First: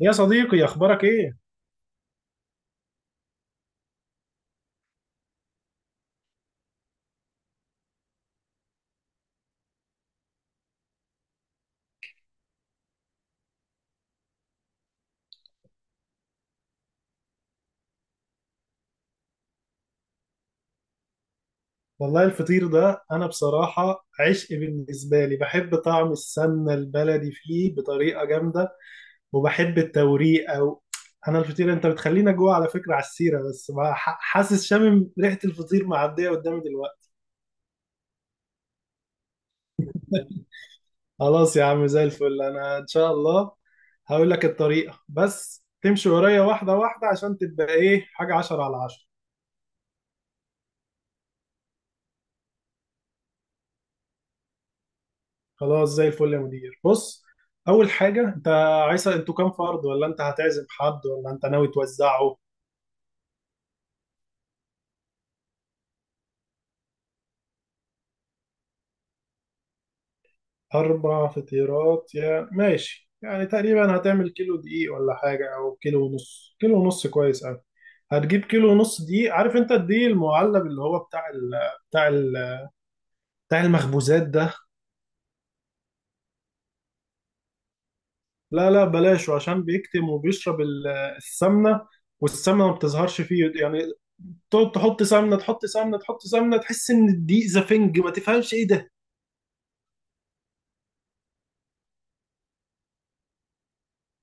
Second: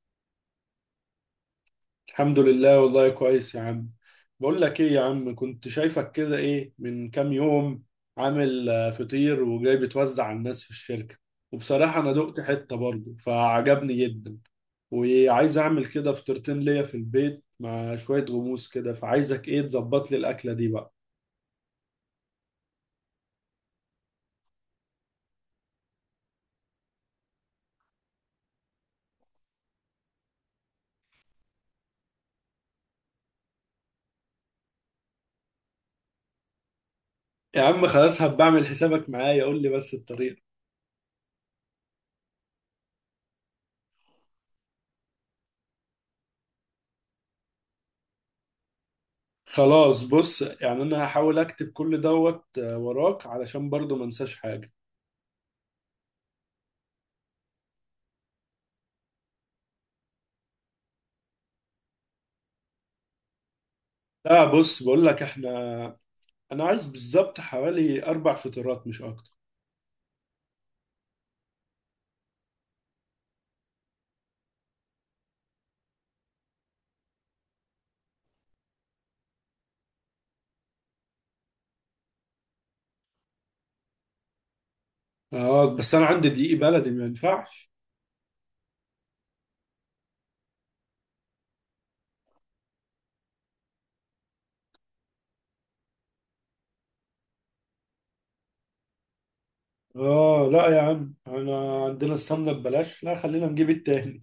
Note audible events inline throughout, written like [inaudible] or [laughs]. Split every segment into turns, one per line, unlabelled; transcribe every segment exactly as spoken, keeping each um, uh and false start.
يا صديقي اخبارك ايه؟
الحمد لله والله كويس يا عم. بقول لك ايه يا عم، كنت شايفك كده ايه من كام يوم عامل آه، فطير وجاي بتوزع على الناس في الشركة، وبصراحة انا دقت حتة برضه فعجبني جدا، وعايز اعمل كده فطيرتين ليا في البيت مع شوية غموس كده، فعايزك ايه تظبط لي الاكلة دي بقى.
والله الفطير ده انا بصراحه عشق بالنسبه لي، بحب طعم السمنه البلدي فيه بطريقه جامده، وبحب التوريق. او انا الفطير انت بتخلينا جوه، على فكره، على السيره بس بقى، ح- حاسس شامم ريحه الفطير معديه قدامي دلوقتي.
يا عم خلاص هبقى اعمل حسابك معايا، قول لي بس الطريقة.
خلاص يا عم، زي الفل، انا ان شاء الله هقول لك الطريقه، بس تمشي ورايا واحده واحده عشان تبقى ايه حاجه عشرة على عشرة.
خلاص بص، يعني انا هحاول اكتب كل دوت آه، وراك علشان برضه ما انساش حاجة.
خلاص، زي الفل يا مدير. بص، اول حاجه، انت عايز انتوا كام فرد، ولا انت هتعزم حد، ولا انت ناوي توزعه؟
لا بص، بقول لك احنا، انا عايز بالظبط حوالي اربع فطيرات مش اكتر.
اربع فطيرات، يا ماشي. يعني تقريبا هتعمل كيلو دقيق ولا حاجه، او كيلو ونص. كيلو ونص كويس قوي. هتجيب كيلو ونص دقيق. عارف انت الدقيق المعلب اللي هو بتاع ال بتاع ال بتاع المخبوزات ده؟
اه بس انا عندي دقيق بلدي، ما ينفعش؟
لا لا، بلاشه، عشان بيكتم وبيشرب ال- السمنه، والسمنه ما بتظهرش فيه يعني. تقعد تحط سمنه، تحط سمنه، تحط سمنه، تحس ان الدقيق زفنج، ما تفهمش ايه ده.
اه لا يا عم، انا عندنا السمنه ببلاش، لا خلينا نجيب التاني.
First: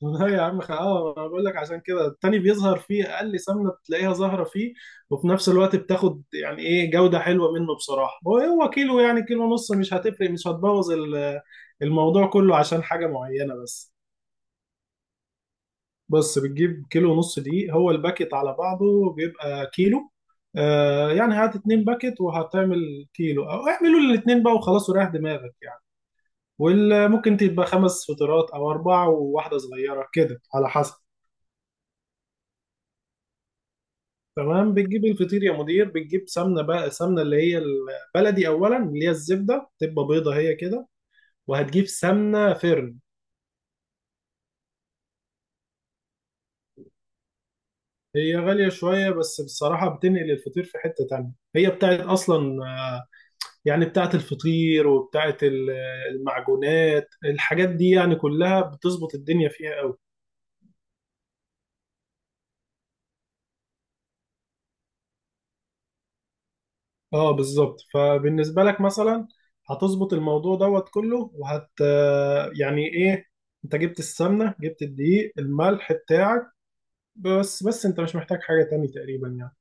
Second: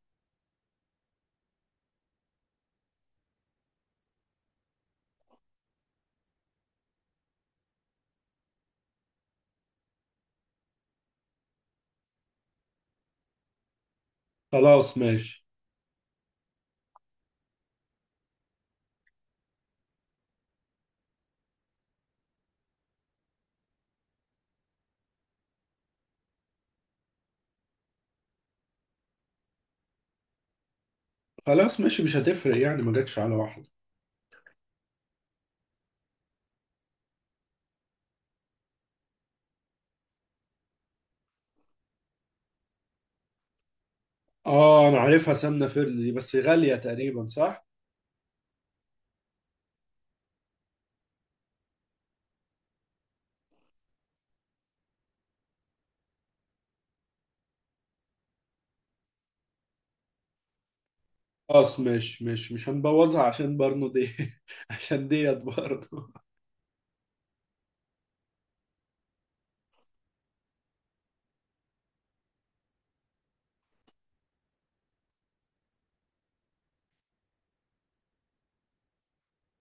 [laughs] لا يا عم، خ- اه، انا بقول لك عشان كده التاني بيظهر فيه، اقل سمنه بتلاقيها ظاهره فيه، وفي نفس الوقت بتاخد يعني ايه جوده حلوه منه بصراحه. هو هو كيلو يعني كيلو ونص مش هتفرق، مش هتبوظ ال- الموضوع كله عشان حاجه معينه. بس،
خلاص ماشي.
بس بتجيب كيلو ونص دقيق. هو الباكت على بعضه بيبقى كيلو. آه، يعني هات اتنين باكت وهتعمل كيلو، او اعملوا الاتنين بقى وخلاص وريح دماغك يعني. وممكن تبقى خمس فطيرات، او اربعه وواحده صغيره كده، على حسب.
خلاص ماشي، مش هتفرق يعني، ما جاتش على واحده.
تمام. بتجيب الفطير يا مدير، بتجيب سمنه، بقى سمنه اللي هي البلدي اولا، اللي هي الزبده تبقى بيضه، هي كده. وهتجيب سمنه فرن.
اه انا عارفها، سمنه فردي دي، بس غاليه تقريبا صح؟
هي غاليه شويه، بس بصراحه بتنقل الفطير في حته تانية. هي بتاعت اصلا، آه، يعني بتاعت الفطير وبتاعت ال- المعجونات، الحاجات دي يعني كلها بتظبط الدنيا فيها قوي.
خلاص ماشي ماشي، مش هنبوظها عشان برنو دي، [laughs] عشان ديت برضه.
اه بالظبط. فبالنسبة لك مثلا هتظبط الموضوع دوت كله، وهت يعني ايه، انت جبت السمنة، جبت الدقيق، الملح بتاعك، بس بس انت مش محتاج حاجة تاني تقريبا يعني.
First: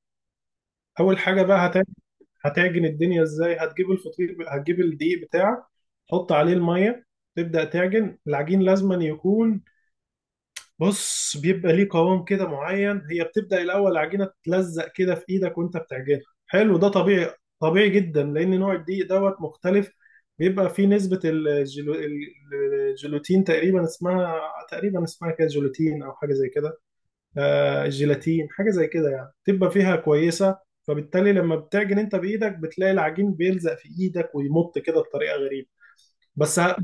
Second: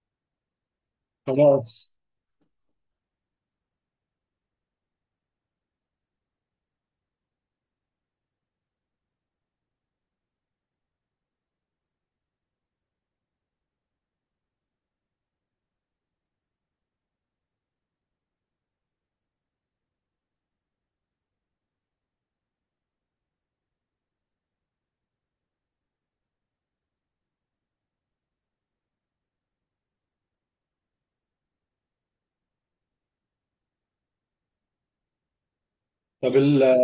اول حاجة بقى هت-
خلاص.
هتعجن الدنيا ازاي. هتجيب الفطير، هتجيب الدقيق بتاعك، تحط عليه المية، تبدأ تعجن العجين. لازما يكون، بص، بيبقى ليه قوام كده معين. هي بتبدأ الأول العجينة تتلزق كده في إيدك وأنت بتعجنها. حلو، ده طبيعي. طبيعي جدا، لأن نوع الدقيق دوت مختلف، بيبقى فيه نسبة الجلو... الجلوتين تقريبا اسمها، تقريبا اسمها كده جلوتين أو حاجة زي كده. آه الجيلاتين حاجة زي كده يعني، بتبقى فيها كويسة. فبالتالي لما بتعجن أنت بإيدك بتلاقي العجين بيلزق في إيدك ويمط كده بطريقة غريبة.
طب
بس
ال-
ه-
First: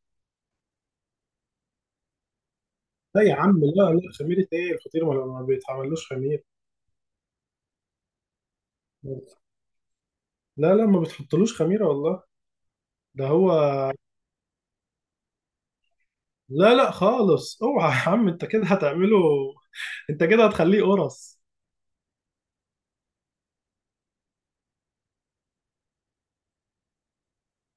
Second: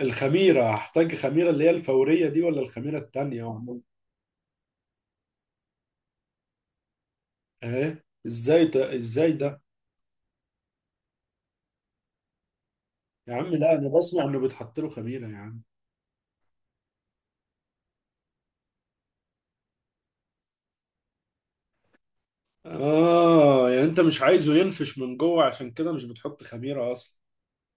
الخميره، هحتاج خميره اللي هي الفوريه دي ولا الخميره
لا يا
التانيه؟
عم، لا لا، خميرة إيه، الفطير ما ما بيتعملوش خميرة.
ايه ازاي ده، ازاي ده؟
لا لا، ما بتحطلوش خميرة والله. ده
يا عم
هو.
لا، انا بسمع انه بيتحط له خميره يا عم.
لا لا خالص، اوعى يا عم، انت كده هتعمله، انت كده هتخليه قرص.
اه يعني انت مش عايزه ينفش من جوه، عشان كده مش بتحط خميره اصلا؟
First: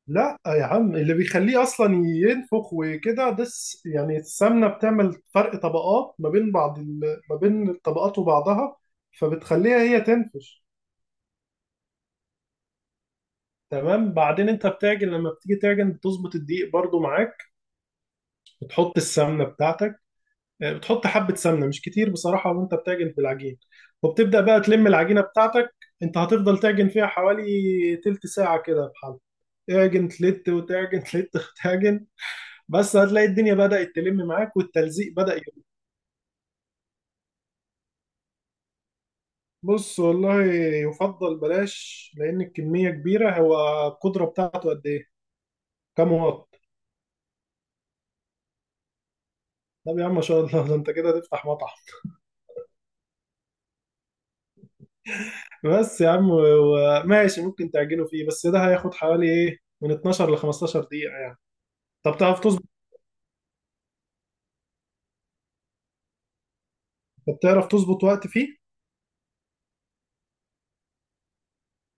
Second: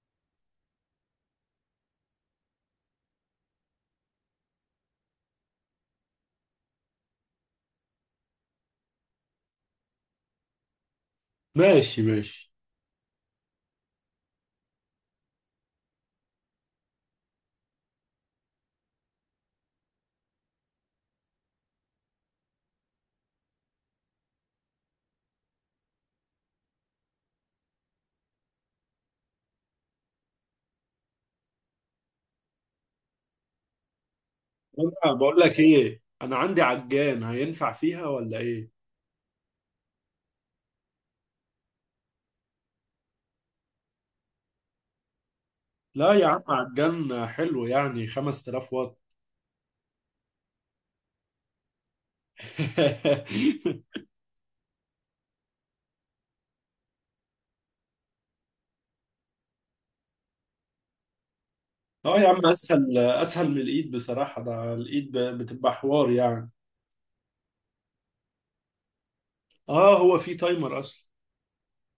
لا يا عم، اللي بيخليه اصلا ينفخ وكده ده الس- يعني السمنة، بتعمل فرق طبقات ما بين بعض ال... ما بين الطبقات وبعضها، فبتخليها هي تنفش.
ماشي ماشي.
تمام. بعدين انت بتعجن، لما بتيجي تعجن بتظبط الدقيق برضو معاك، بتحط السمنة بتاعتك، آه، بتحط حبة سمنة مش كتير بصراحة، وانت بتعجن في العجين، وبتبدأ بقى تلم العجينة بتاعتك. انت هتفضل تعجن فيها حوالي تلت ساعة كده بحال. تعجن تلت، وتعجن [laughs] تلت، وتعجن. بس هتلاقي الدنيا بدأت تلم معاك
انا
والتلزيق بدأ
بقول لك
يقل.
ايه، انا عندي عجان هينفع فيها ولا ايه؟
بص، والله يفضل بلاش، لأن الكمية كبيرة. هو القدرة بتاعته قد إيه؟ كام
لا يا عم،
واط؟
عجان حلو، يعني خمسة آلاف واط.
طب يا عم ما شاء الله، ده انت كده هتفتح مطعم.
[laughs]
بس يا عم و- ماشي، ممكن تعجنه فيه، بس ده هياخد حوالي ايه من اتناشر ل خمستاشر دقيقة يعني. طب
اه يا
تعرف
عم،
تظبط؟
اسهل اسهل من الايد بصراحه، ده الايد ب- بتبقى حوار يعني.
بتعرف تظبط وقت فيه؟
اه هو في تايمر اصلا.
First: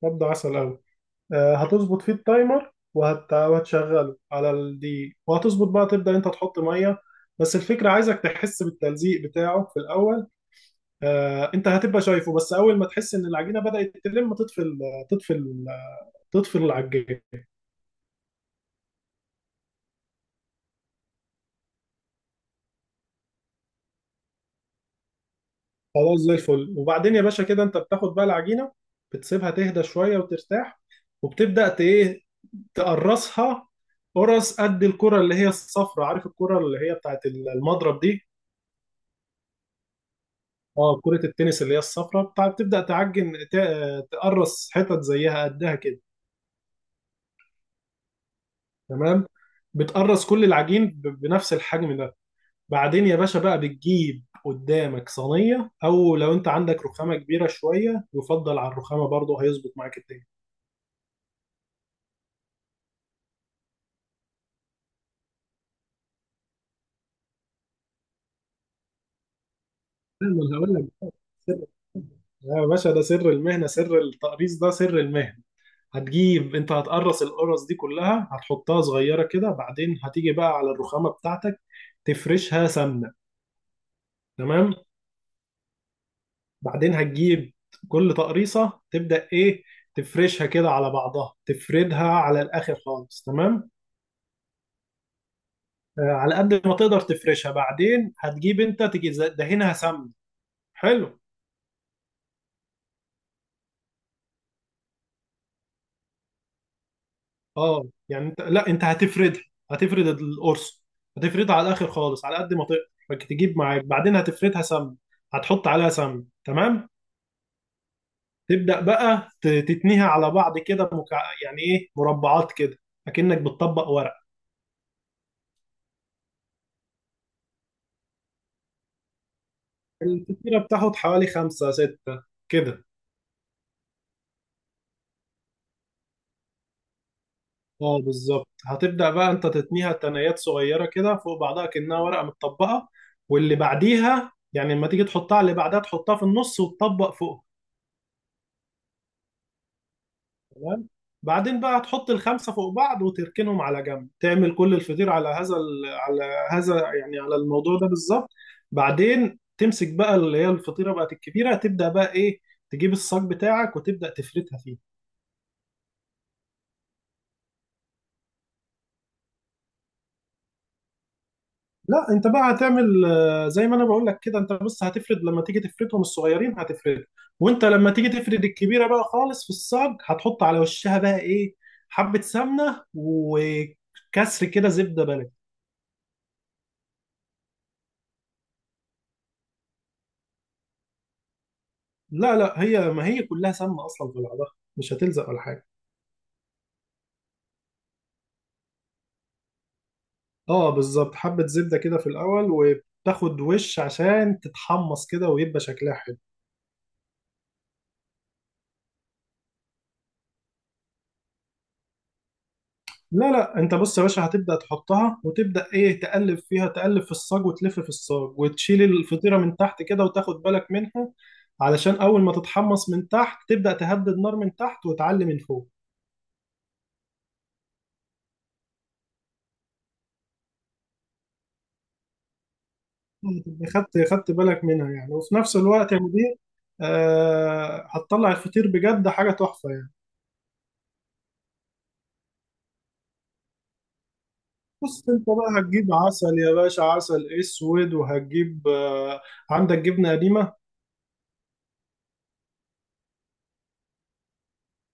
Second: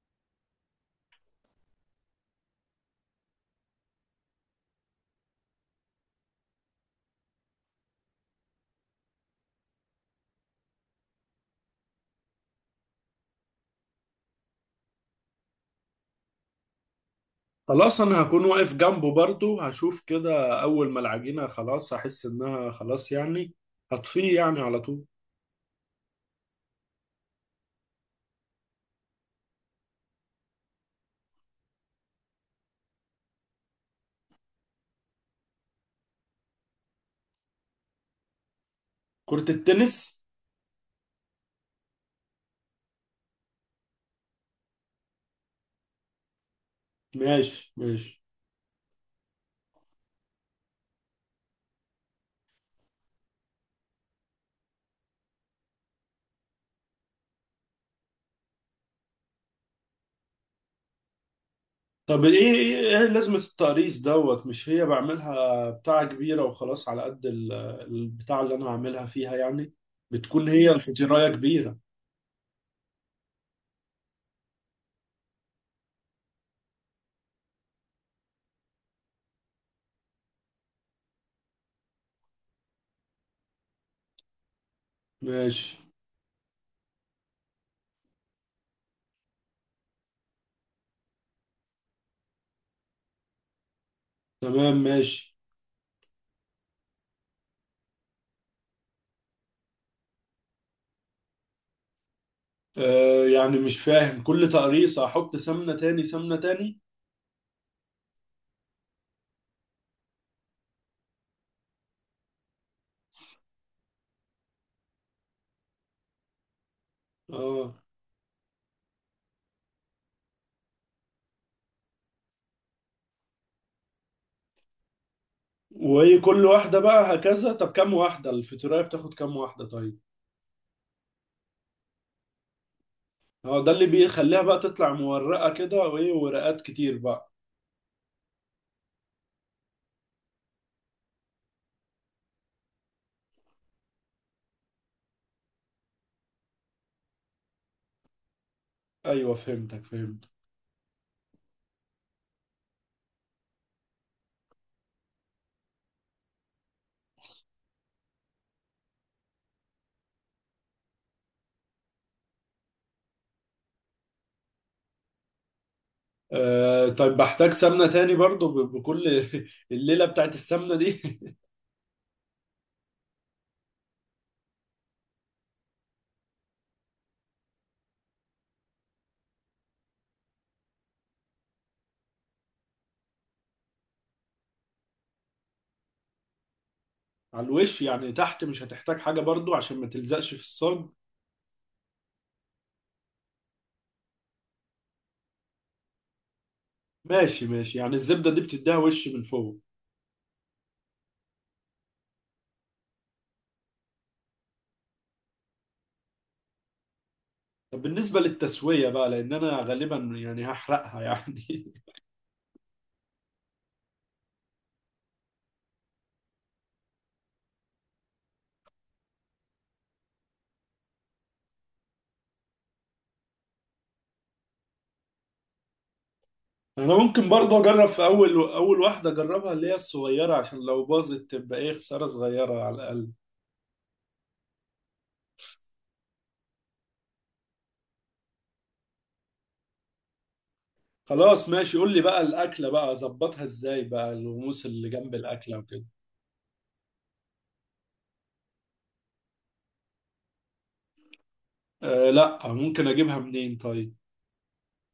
مبدأ عسل أوي. آه، هتظبط فيه التايمر، وهت... وهتشغله على الدقيق، وهتظبط بقى تبدأ أنت تحط مية. بس الفكرة عايزك تحس بالتلزيق بتاعه في الأول. آه، أنت هتبقى شايفه، بس أول ما تحس إن العجينة بدأت تلم تطفي ال- تطفي ال- تطفي العجين.
خلاص انا هكون واقف جنبه برضو، هشوف كده اول ما العجينة خلاص هحس انها خلاص يعني، هطفيه يعني على طول.
خلاص، زي الفل. وبعدين يا باشا كده أنت بتاخد بقى العجينة، بتسيبها تهدى شوية وترتاح، وبتبدأ ت- إيه، تقرصها، قرص قد الكرة اللي هي الصفرة، عارف الكرة اللي هي بتاعت المضرب دي؟
كرة التنس.
اه، كرة التنس. اللي هي الصفرة بتاع بتبدأ تعجن، ت- تقرص حتت زيها قدها كده.
ماشي ماشي.
تمام. بتقرص كل العجين ب- بنفس الحجم ده. بعدين يا باشا بقى بتجيب قدامك صينية، او لو انت عندك رخامة كبيرة شوية يفضل على الرخامة برضه، هيظبط معاك الدنيا.
طب ايه ايه إيه لازمة التقريص دوت؟ مش هي بعملها بتاعة كبيرة وخلاص على قد ال- البتاع اللي انا هعملها فيها يعني،
لا، ما
بتكون
أنا
هي
هقول لك
الفطيراية
السر.
كبيرة.
يا باشا ده سر المهنة، سر التقريص ده سر المهنة. هتجيب، انت هتقرص القرص دي كلها هتحطها صغيرة كده، بعدين هتيجي بقى على الرخامة بتاعتك تفرشها سمنة. تمام.
ماشي.
بعدين هتجيب كل تقريصة، تبدأ إيه، تفرشها كده على بعضها، تفردها على الآخر خالص. تمام.
تمام ماشي.
آه، على قد ما تقدر تفرشها. بعدين هتجيب أنت، تيجي ز- دهنها سمن. حلو.
آه يعني مش فاهم، كل تقريصة احط سمنة تاني، سمنة تاني؟
أه يعني أنت، لا أنت هتفردها، هتفرد القرص، هتفردها على الآخر خالص على قد ما تقدر. فك- تجيب معاك، بعدين هتفردها سمن، هتحط عليها سمن. تمام.
اه.
تبدأ بقى ت- تتنيها على بعض كده، مكع... يعني إيه، مربعات كده، أكنك بتطبق ورق.
وهي كل واحدة بقى هكذا، طب كام واحدة الفاتورة بتاخد، كام واحدة طيب؟
الفطيرة بتاخد حوالي خمسة ستة كده.
هو ده اللي بيخليها بقى تطلع مورقة كده وايه، ورقات كتير بقى؟
اه بالظبط، هتبدأ بقى انت تتنيها تنايات صغيرة كده فوق بعضها كأنها ورقة متطبقة، واللي بعديها يعني لما تيجي تحطها اللي بعدها تحطها في النص وتطبق فوق.
ايوه، فهمتك فهمت.
تمام. بعدين بقى تحط الخمسة فوق بعض وتركنهم على جنب، تعمل كل الفطير على هذا ال... على هذا، يعني على الموضوع ده بالظبط. بعدين تمسك بقى، اللي هي الفطيرة بقت الكبيرة، تبدأ بقى ايه، تجيب الصاج بتاعك وتبدأ تفردها فيه.
آه طيب، بحتاج سمنة تاني برضو ب- بكل، [laughs] الليلة بتاعت السمنة دي. [laughs]
لا، انت بقى هتعمل، آه، زي ما انا بقول لك كده، انت بس هتفرد لما تيجي تفردهم الصغيرين هتفرد، وانت لما تيجي تفرد الكبيره بقى خالص في الصاج هتحط على وشها بقى ايه، حبه سمنه وكسر كده زبده بلدي.
على الوش، يعني تحت مش هتحتاج حاجة برضو عشان ما تلزقش في الصاج؟
لا لا، هي ما هي كلها سمنه اصلا في بعضها، مش هتلزق ولا حاجه.
ماشي ماشي، يعني الزبدة دي بتديها وش من فوق.
اه بالظبط، حبه زبده كده في الاول، وبتاخد وش عشان تتحمص كده ويبقى شكلها حلو.
طب بالنسبة للتسوية بقى، لأن أنا غالبا يعني هحرقها [laughs] يعني.
لا لا، انت بص يا باشا، هتبدأ تحطها وتبدأ ايه، تقلب فيها، تقلب في الصاج وتلف في الصاج وتشيل الفطيرة من تحت كده وتاخد بالك منها، علشان اول ما تتحمص من تحت تبدأ تهدي النار من تحت وتعلي من فوق.
انا ممكن برضه اجرب في اول اول واحده، اجربها اللي هي الصغيره، عشان لو باظت تبقى ايه، خساره صغيره على الاقل.
تبقى خدت خدت بالك منها يعني، وفي نفس الوقت يا مدير، آه هتطلع الفطير بجد حاجة تحفة يعني.
خلاص ماشي، قول لي بقى الاكله بقى اظبطها ازاي، بقى الغموس اللي
بص،
جنب
انت
الاكله
بقى
وكده.
هتجيب عسل يا باشا، عسل اسود، وهتجيب آه عندك جبنة قديمة.
آه لا، ممكن اجيبها منين طيب؟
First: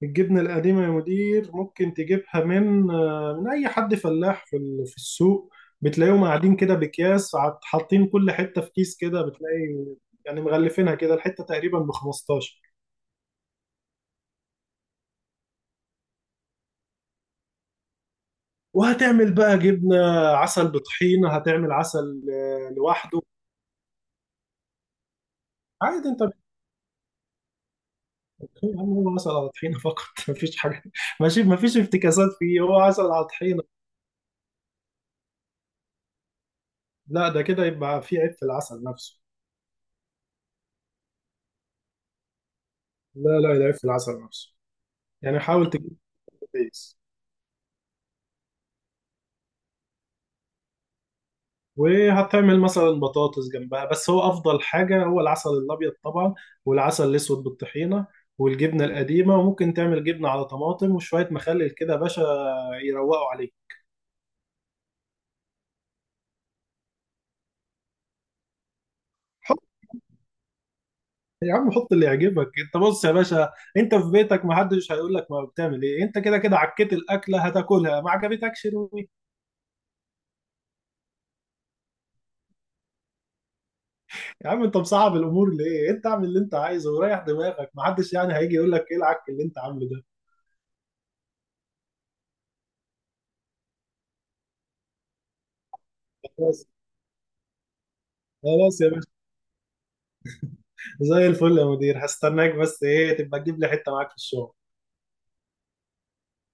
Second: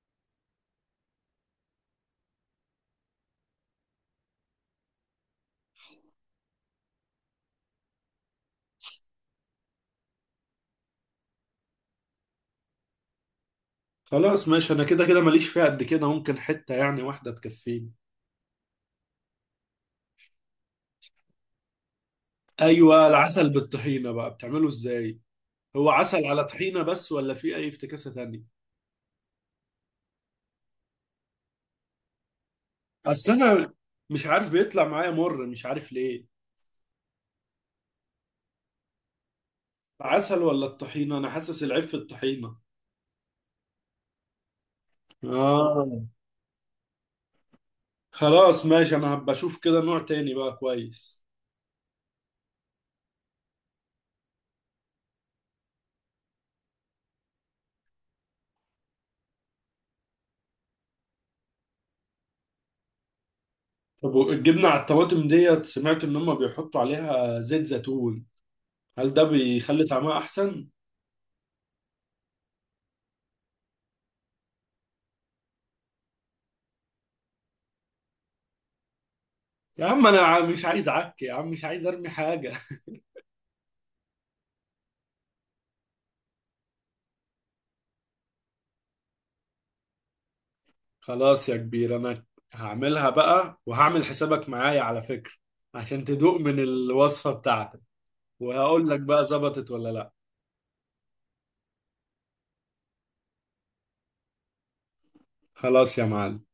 الجبنة القديمة يا مدير ممكن تجيبها من، آه، من أي حد فلاح في ال- في السوق، بتلاقيهم قاعدين كده بأكياس، عط- حاطين كل حتة في كيس كده. بتلاقي يعني مغلفينها كده، الحتة تقريبا ب خمستاشر.
خلاص ماشي، انا كده كده ماليش فيها قد كده، ممكن حته يعني واحده تكفيني.
وهتعمل بقى جبنة، عسل بطحينة، هتعمل عسل آه،
ايوه،
لوحده.
العسل بالطحينه بقى بتعمله ازاي؟ هو
عادي انت
عسل على طحينه بس، ولا في اي افتكاسه تانية؟
بتطحين، هو عسل على طحينة فقط. [laughs] مفيش حاجة، ماشي، مفيش افتكاسات فيه، هو عسل على
اصل
طحينة.
انا مش عارف، بيطلع معايا مر، مش عارف ليه.
لا، ده كده يبقى فيه عيب في العسل نفسه.
عسل ولا الطحينة؟ انا حاسس العيب في الطحينة.
لا لا، ده عيب في العسل نفسه، يعني حاول تجيب
اه.
كويس.
خلاص ماشي، انا هبقى اشوف كده نوع تاني بقى كويس.
وهتعمل مثلا بطاطس جنبها، بس هو افضل حاجه هو العسل الابيض طبعا، والعسل الاسود بالطحينه، والجبنه القديمه، وممكن تعمل جبنه على طماطم وشويه مخلل كده يا باشا، يروقوا عليه.
طب الجبنة على الطماطم ديت، سمعت ان هم بيحطوا عليها زيت زيتون، هل ده
حط،
بيخلي طعمها احسن؟
يا عم حط اللي يعجبك انت، بص يا باشا، انت في بيتك ما حدش هيقول لك ما بتعمل ايه. انت كده كده عكيت الاكله، هتاكلها ما عجبتكش روي.
يا عم انا ع- مش عايز عك يا عم، مش عايز ارمي حاجة. [laughs]
يا عم انت مصعب الامور ليه، انت اعمل اللي انت عايزه وريح دماغك، ما حدش يعني هيجي يقول لك ايه العك اللي انت عامله ده.
خلاص يا كبير، انا هعملها بقى، وهعمل حسابك معايا على فكرة، عشان تدوق من
خلاص.
الوصفة بتاعتك،
خلاص
وهقول
يا
لك بقى ظبطت ولا لا.
زي الفل يا مدير، هستناك، بس ايه تبقى تجيب لي حته معاك في الشغل.
خلاص يا معلم.